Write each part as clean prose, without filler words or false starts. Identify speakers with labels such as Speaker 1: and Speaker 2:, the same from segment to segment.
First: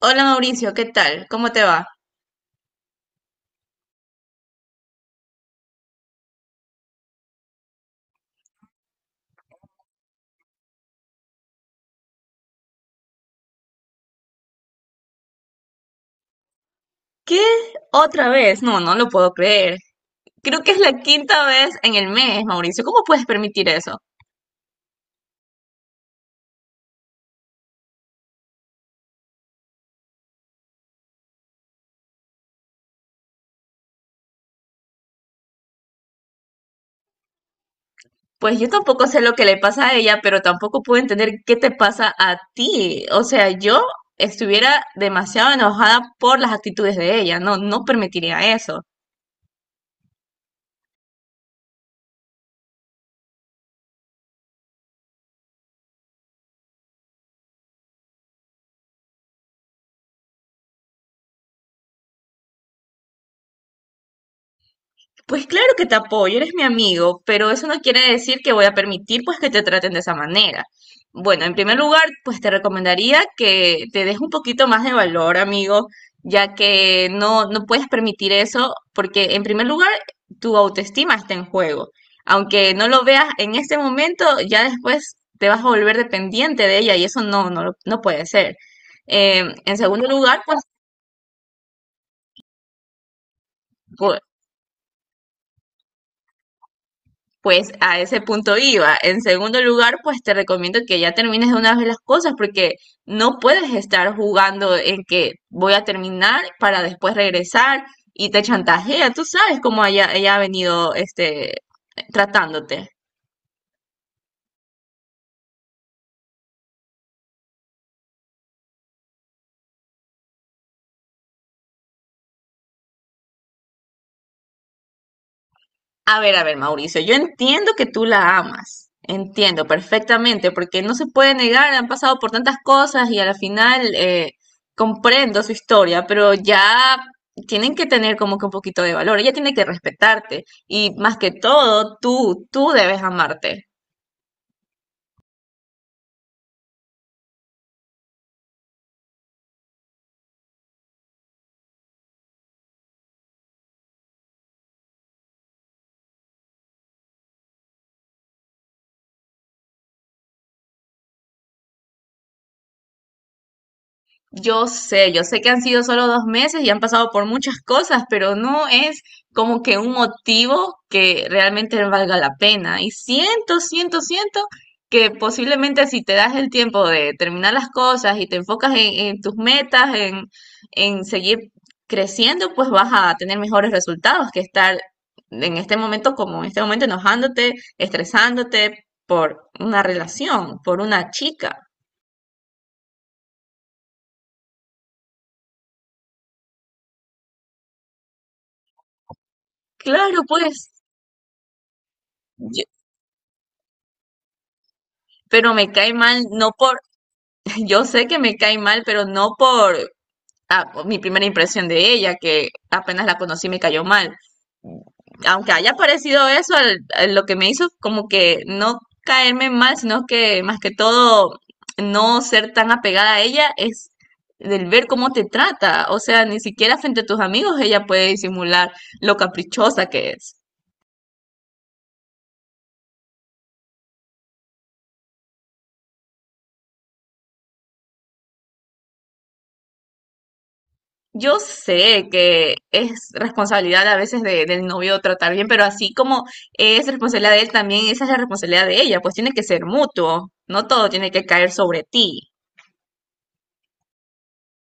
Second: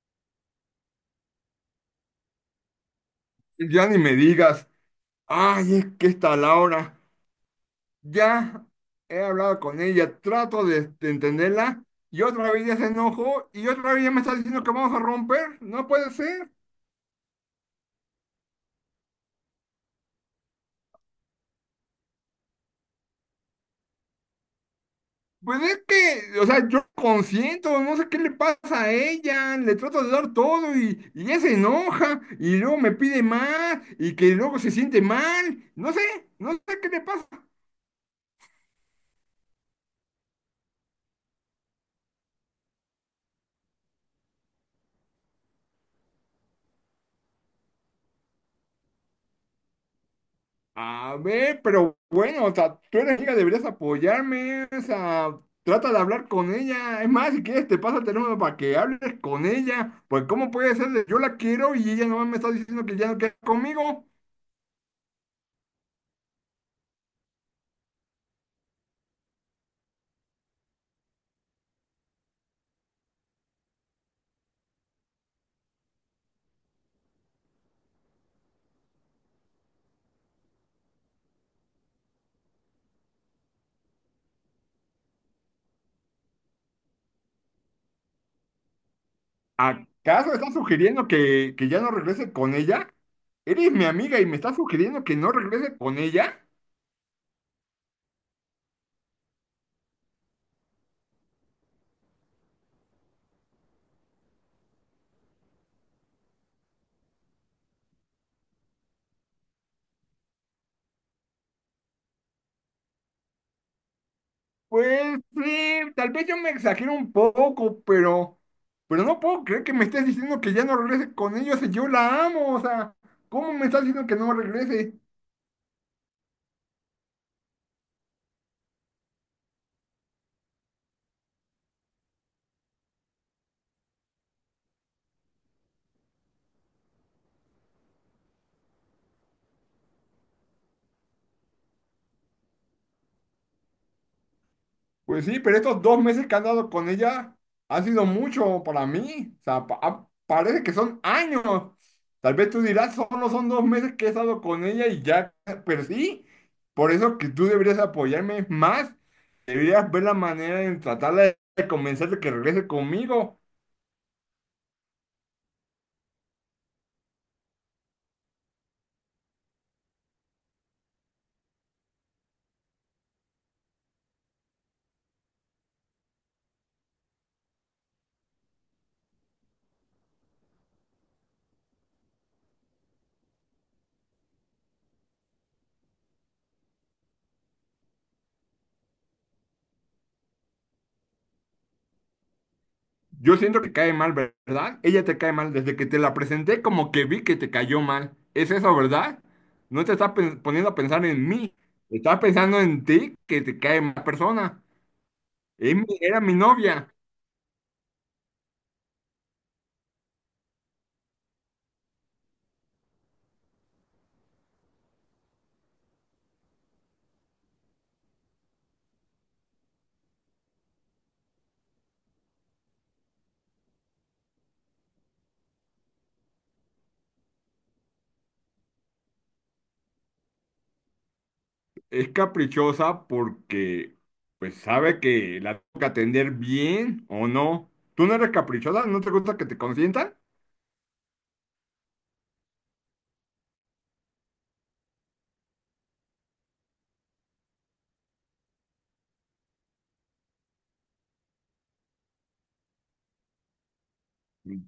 Speaker 1: Hola Mauricio, ¿qué tal? ¿Cómo te va?
Speaker 2: Ya ni me digas, ay, es que esta Laura, ya he hablado con ella, trato de entenderla, y otra vez ya se enojó, y otra vez ya me está diciendo que vamos a romper, no puede ser.
Speaker 1: ¿Qué? ¿Otra vez? No, no lo puedo creer. Creo que es la quinta vez en el mes, Mauricio. ¿Cómo puedes permitir eso?
Speaker 2: Pues es que, o sea, yo consiento, no sé qué le pasa a ella, le trato de dar todo y ella se enoja, y luego me pide más, y que luego se siente mal, no sé, no sé qué le pasa.
Speaker 1: Pues yo tampoco sé lo que le pasa a ella, pero tampoco puedo entender qué te pasa a ti. O sea, yo estuviera demasiado enojada por las actitudes de ella. No, no permitiría eso.
Speaker 2: A ver, pero bueno, o sea, tú eres amiga, deberías apoyarme, o sea, trata de hablar con ella. Es más, si quieres, te pasa el teléfono para que hables con ella. Pues, ¿cómo puede ser? De yo la quiero y ella no me está diciendo que ya no quiere conmigo.
Speaker 1: Pues claro que te apoyo, eres mi amigo, pero eso no quiere decir que voy a permitir pues que te traten de esa manera. Bueno, en primer lugar, pues te recomendaría que te des un poquito más de valor, amigo, ya que no puedes permitir eso porque en primer lugar tu autoestima está en juego. Aunque no lo veas en este momento, ya después te vas a volver dependiente de ella y eso no no puede ser. En segundo
Speaker 2: ¿Acaso
Speaker 1: lugar,
Speaker 2: estás
Speaker 1: pues,
Speaker 2: sugiriendo que ya no regrese con ella? Eres mi amiga y me estás sugiriendo que no regrese con ella.
Speaker 1: pues a ese punto iba. En segundo lugar, pues te recomiendo que ya termines de una vez las cosas porque no puedes estar jugando en que voy a terminar para después regresar y te chantajea. Tú sabes cómo ella ha venido tratándote.
Speaker 2: Pues sí, tal vez yo me exagero un poco, pero no puedo creer que me estés diciendo que ya no regrese con ellos y yo la amo, o sea, ¿cómo me estás diciendo que no regrese?
Speaker 1: A ver, Mauricio, yo entiendo que tú la amas, entiendo perfectamente, porque no se puede negar, han pasado por tantas cosas y a la final comprendo su historia, pero ya tienen que tener como que un poquito de valor, ella tiene que respetarte y más que todo, tú debes amarte.
Speaker 2: Pues sí, pero estos dos meses que han dado con ella han sido mucho para mí, o sea, parece que son años. Tal vez tú dirás, solo son dos meses que he estado con ella y ya, pero sí, por eso que tú deberías apoyarme más, deberías ver la manera de tratarla de convencer de que regrese conmigo.
Speaker 1: Yo sé que han sido solo 2 meses y han pasado por muchas cosas, pero no es como que un motivo que realmente valga la pena. Y siento que posiblemente si te das el tiempo de terminar las cosas y te enfocas en tus metas, en seguir creciendo, pues vas a tener mejores resultados que estar en este momento como en este momento enojándote, estresándote por una relación, por una chica.
Speaker 2: Yo siento que cae mal, ¿verdad? Ella te cae mal. Desde que te la presenté, como que vi que te cayó mal. ¿Es eso, verdad? No te estás
Speaker 1: Claro, pues.
Speaker 2: poniendo a pensar en mí. Estás pensando en ti, que te cae mal persona.
Speaker 1: Pero me cae
Speaker 2: Era
Speaker 1: mal,
Speaker 2: mi
Speaker 1: no por,
Speaker 2: novia.
Speaker 1: yo sé que me cae mal, pero no por ah, por mi primera impresión de ella, que apenas la conocí me cayó mal. Aunque haya parecido eso, a lo que me hizo como que no caerme mal, sino que más que todo no ser tan apegada a ella es del ver cómo te trata. O sea, ni siquiera frente a tus amigos ella puede disimular lo caprichosa que es.
Speaker 2: Es caprichosa porque, pues, sabe que la tengo que atender bien o no. ¿Tú no eres caprichosa? ¿No te gusta que te consientan?
Speaker 1: Yo sé que es responsabilidad a veces del novio tratar bien, pero así como es responsabilidad de él, también esa es la responsabilidad de ella, pues tiene que ser mutuo, no todo tiene que caer sobre ti.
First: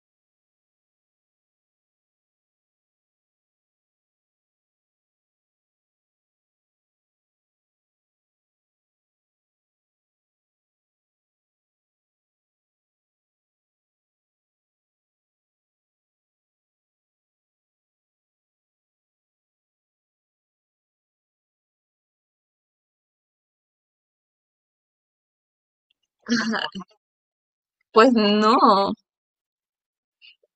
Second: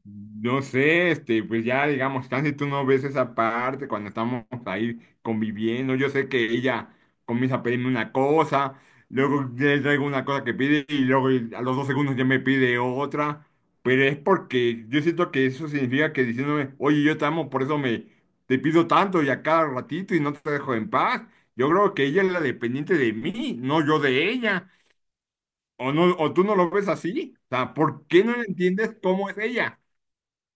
Speaker 2: No sé, este, pues ya digamos, casi tú no ves esa parte cuando estamos ahí conviviendo. Yo sé que ella comienza a pedirme una cosa, luego le traigo una cosa que pide y luego a los dos segundos ya me pide otra. Pero es porque yo siento que eso significa que diciéndome, oye, yo te amo, por eso me te pido tanto y a cada ratito y no te dejo en paz. Yo creo que ella es la dependiente de mí, no yo de ella. O no, o tú no lo ves así. O sea, ¿por
Speaker 1: Pues
Speaker 2: qué no
Speaker 1: no.
Speaker 2: entiendes cómo es ella?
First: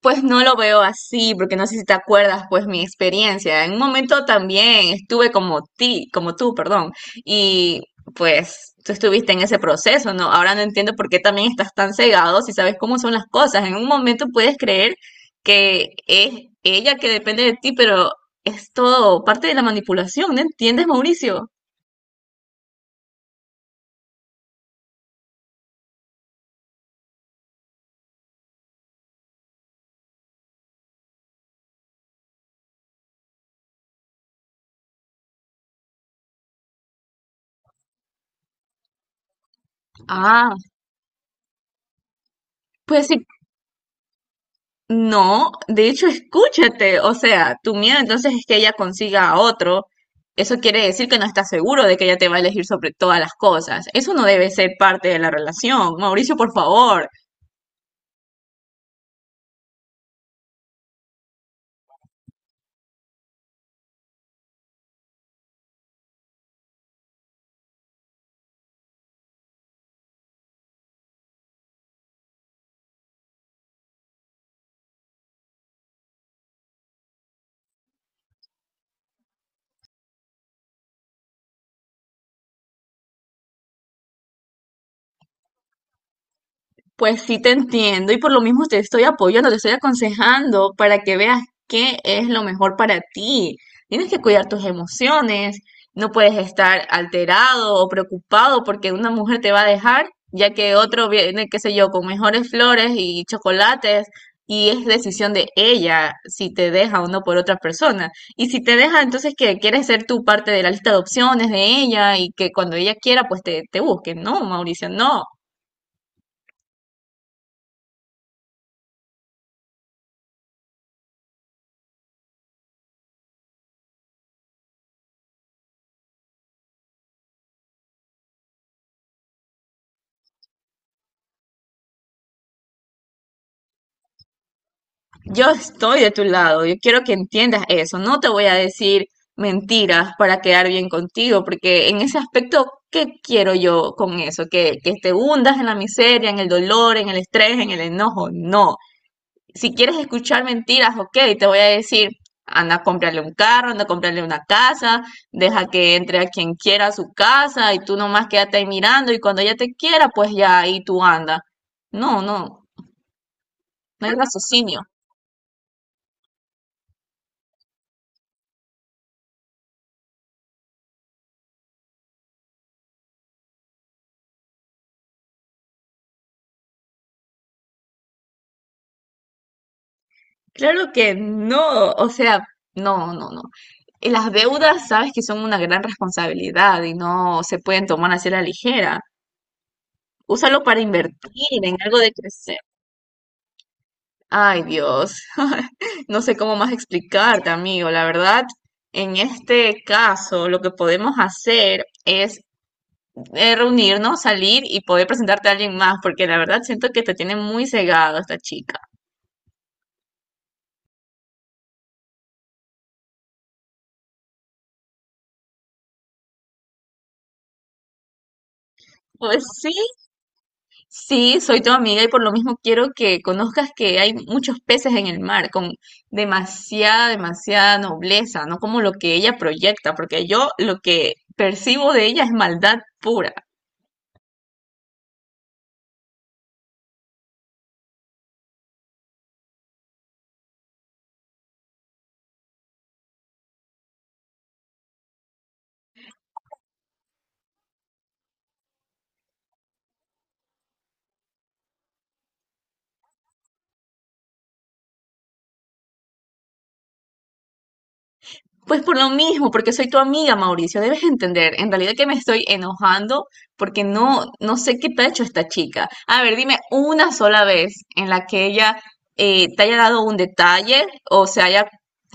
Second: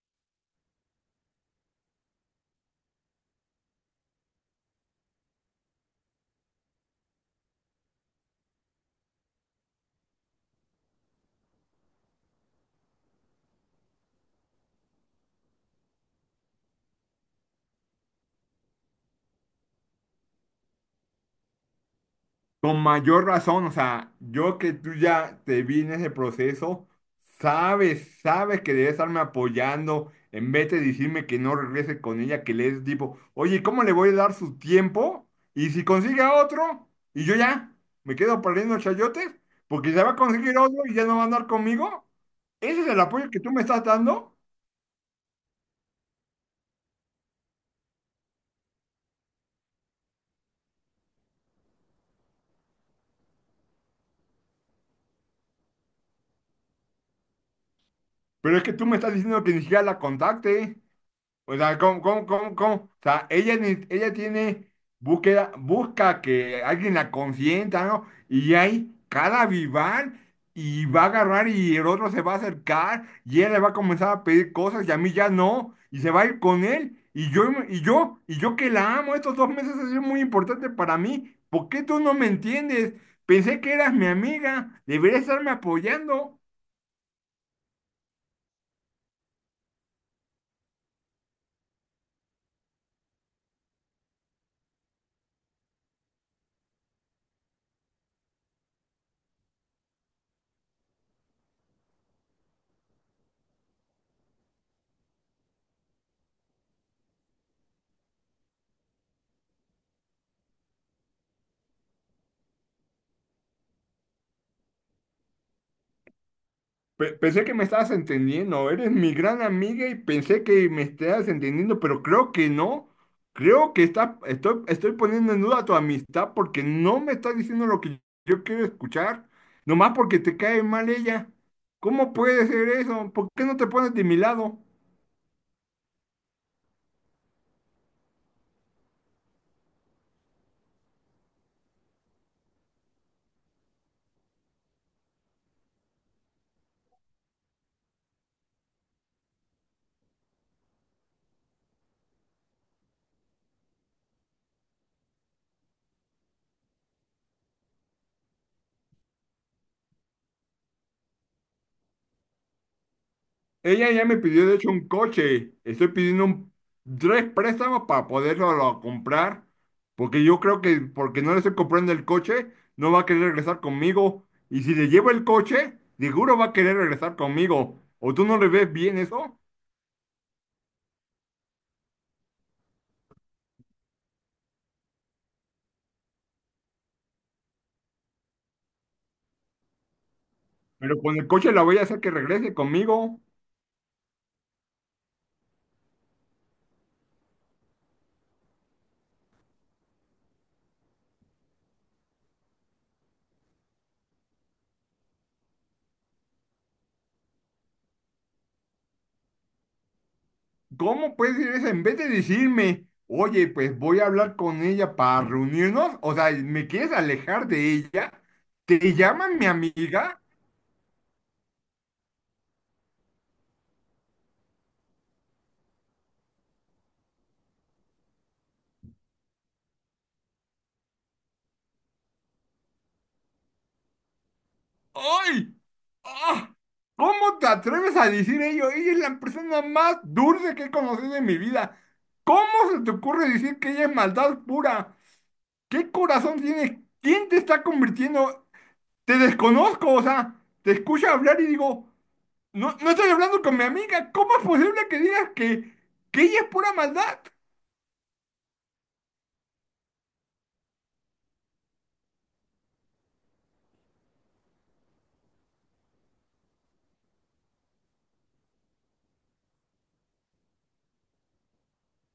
Speaker 1: Pues no lo veo así, porque no sé si te acuerdas, pues mi experiencia. En un momento también estuve como ti, como tú, perdón, y pues tú estuviste en ese proceso, ¿no? Ahora no entiendo por qué también estás tan cegado si sabes cómo son las cosas. En un momento puedes creer que es ella que depende de ti, pero es todo parte de la manipulación, ¿no entiendes, Mauricio?
Speaker 2: Con mayor razón, o sea, yo que tú ya te vi en ese proceso, sabes, sabes que debes estarme apoyando en vez de decirme que no regrese con ella, que le es tipo, oye, ¿cómo le voy a dar su tiempo? Y si consigue a otro, y yo ya me quedo perdiendo chayotes, porque ya va a
Speaker 1: Ah,
Speaker 2: conseguir otro y ya no va a andar conmigo. Ese es el
Speaker 1: pues sí.
Speaker 2: apoyo que tú me estás dando,
Speaker 1: No, de hecho, escúchate, o sea, tu miedo entonces es que ella consiga a otro. Eso quiere decir que no estás seguro de que ella te va a elegir sobre todas las cosas. Eso no debe ser parte de la relación. Mauricio, por favor,
Speaker 2: pero es que tú me estás diciendo que ni siquiera la contacte. O sea, ¿cómo? O sea, ella, ella tiene búsqueda, busca que alguien la consienta, ¿no? Y hay cada vivar y va a agarrar y el otro se va a acercar y ella le va a comenzar a pedir cosas y a mí ya no. Y se va a ir con él. Y yo que la amo, estos dos meses han sido muy importantes para mí. ¿Por qué tú no me entiendes? Pensé que eras mi amiga, deberías estarme apoyando.
Speaker 1: pues sí te entiendo y por lo mismo te estoy apoyando, te estoy aconsejando para que veas qué es lo mejor para ti. Tienes que cuidar tus emociones, no puedes estar alterado o preocupado porque una mujer te va a dejar, ya que otro viene, qué sé yo, con mejores flores y chocolates y es decisión de ella si te deja o no por otra persona. Y si te deja, entonces que quieres ser tú parte de la lista de opciones de ella y que cuando ella quiera, pues te busque. No, Mauricio, no.
Speaker 2: Pensé que me estabas entendiendo, eres mi gran amiga y pensé que me estabas entendiendo, pero creo que no. Creo que estoy poniendo en duda tu amistad porque no me estás diciendo lo que yo quiero escuchar, nomás porque te cae mal ella. ¿Cómo puede ser eso? ¿Por qué no te pones de mi lado?
Speaker 1: Yo estoy de tu lado, yo quiero que entiendas eso, no te voy a decir mentiras para quedar bien contigo, porque en ese aspecto, ¿qué quiero yo con eso? Que te hundas en la miseria, en el dolor, en el estrés, en el enojo, no. Si quieres escuchar mentiras, ok, te voy a decir, anda a comprarle un carro, anda a comprarle una casa, deja que entre a quien quiera a su casa y tú nomás quédate ahí mirando y cuando ella te quiera, pues ya ahí tú anda. No, no,
Speaker 2: Ella ya
Speaker 1: no hay
Speaker 2: me pidió, de hecho,
Speaker 1: raciocinio.
Speaker 2: un coche. Estoy pidiendo tres préstamos para comprar. Porque yo creo que porque no le estoy comprando el coche, no va a querer regresar conmigo. Y si le llevo el coche, seguro va a querer regresar conmigo. ¿O tú no le ves bien eso?
Speaker 1: Claro que no, o sea, no, no, no. Y las deudas sabes que son una gran responsabilidad y no se pueden tomar así a la ligera. Úsalo para
Speaker 2: Pero con el
Speaker 1: invertir
Speaker 2: coche la voy
Speaker 1: en
Speaker 2: a
Speaker 1: algo
Speaker 2: hacer que
Speaker 1: de
Speaker 2: regrese
Speaker 1: crecer.
Speaker 2: conmigo.
Speaker 1: Ay, Dios. No sé cómo más explicarte, amigo. La verdad, en este caso, lo que podemos hacer es reunirnos, salir y poder presentarte a alguien más, porque la verdad siento que te tiene muy cegado esta chica.
Speaker 2: ¿Cómo puedes decir eso? En vez de decirme, oye, pues voy a hablar con ella para reunirnos. O sea, ¿me quieres alejar de ella? ¿Te llama
Speaker 1: Pues
Speaker 2: mi
Speaker 1: sí,
Speaker 2: amiga?
Speaker 1: sí, soy tu amiga y por lo mismo quiero que conozcas que hay muchos peces en el mar con demasiada nobleza, no como lo que ella proyecta, porque yo lo que percibo de ella es maldad pura.
Speaker 2: ¡Ay! ¡Ah! ¿Cómo te atreves a decir ello? Ella es la persona más dulce que he conocido en mi vida. ¿Cómo se te ocurre decir que ella es maldad pura? ¿Qué corazón tienes? ¿Quién te está convirtiendo? Te desconozco, o sea, te escucho hablar y digo, no, no estoy hablando con mi amiga. ¿Cómo es posible que digas que ella es pura maldad?
Speaker 1: Pues por lo mismo, porque soy tu amiga, Mauricio, debes entender. En realidad que me estoy enojando porque no sé qué te ha hecho esta chica. A ver, dime una sola vez en la que ella te haya dado un detalle o se haya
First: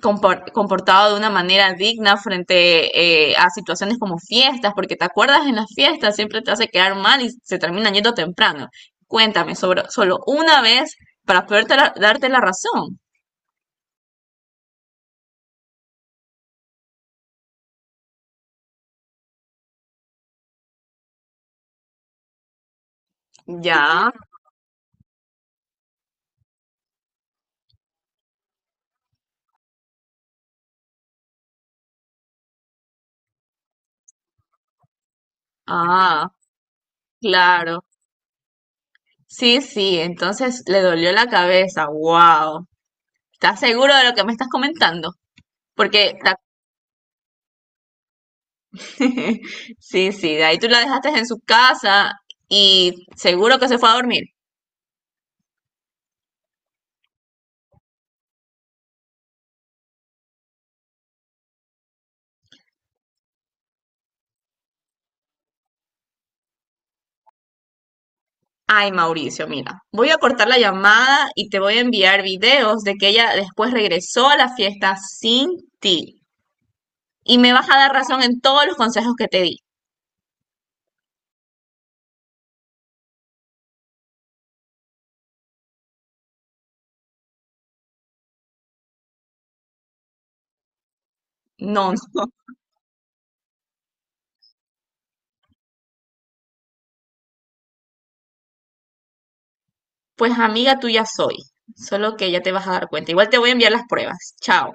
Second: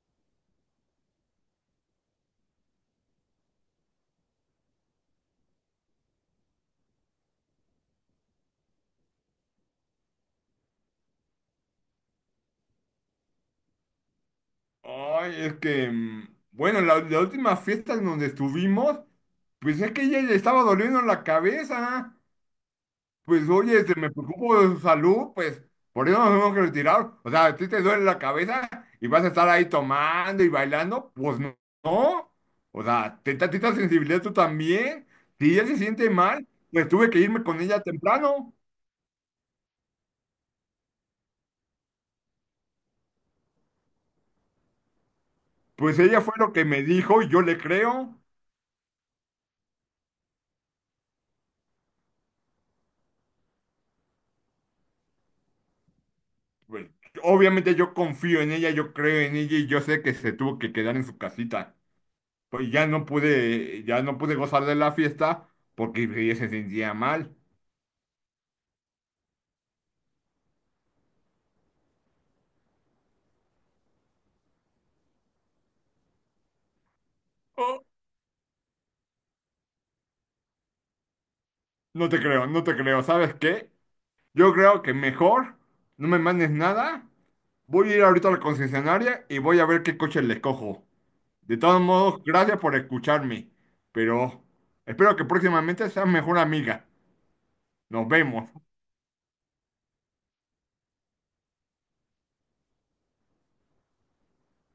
Speaker 1: comportado de una manera digna frente a situaciones como fiestas, porque te acuerdas en las fiestas, siempre te hace quedar mal y se termina yendo temprano. Cuéntame sobre solo una vez para poder darte la razón.
Speaker 2: Ay, es que, bueno, la última fiesta en donde estuvimos, pues es que ella le estaba doliendo la cabeza. Pues oye, este, me
Speaker 1: Ya,
Speaker 2: preocupo de su salud, pues por eso nos tenemos que retirar. O sea, a ti te duele la cabeza y vas a estar ahí tomando y bailando, pues no. No. O sea, ten tantita sensibilidad tú también. Si ella se siente
Speaker 1: ah,
Speaker 2: mal, pues tuve que irme con ella
Speaker 1: claro.
Speaker 2: temprano.
Speaker 1: Sí, sí, entonces le dolió la cabeza. Wow. ¿Estás seguro de lo que me estás comentando?
Speaker 2: Pues
Speaker 1: Porque
Speaker 2: ella fue
Speaker 1: la-
Speaker 2: lo que me dijo y yo le creo.
Speaker 1: sí, sí, de ahí tú la dejaste en su casa y seguro que se fue a dormir.
Speaker 2: Pues, obviamente yo confío en ella, yo creo en ella y yo sé que se tuvo que quedar en su casita. Ya no pude gozar de la fiesta porque ella se sentía mal.
Speaker 1: Ay, Mauricio, mira, voy a cortar la llamada y te voy a enviar videos de que ella después regresó a la fiesta sin ti. Y me vas a dar razón en todos los consejos que te di.
Speaker 2: No te creo, no te creo. ¿Sabes qué? Yo creo que mejor no me mandes nada. Voy a ir ahorita a la concesionaria y voy a ver qué coche le cojo. De todos
Speaker 1: No,
Speaker 2: modos,
Speaker 1: no,
Speaker 2: gracias por escucharme. Pero espero que próximamente seas mejor amiga. Nos vemos.
Speaker 1: pues amiga tuya soy. Solo que ya te vas a dar cuenta. Igual te voy a enviar las pruebas. Chao.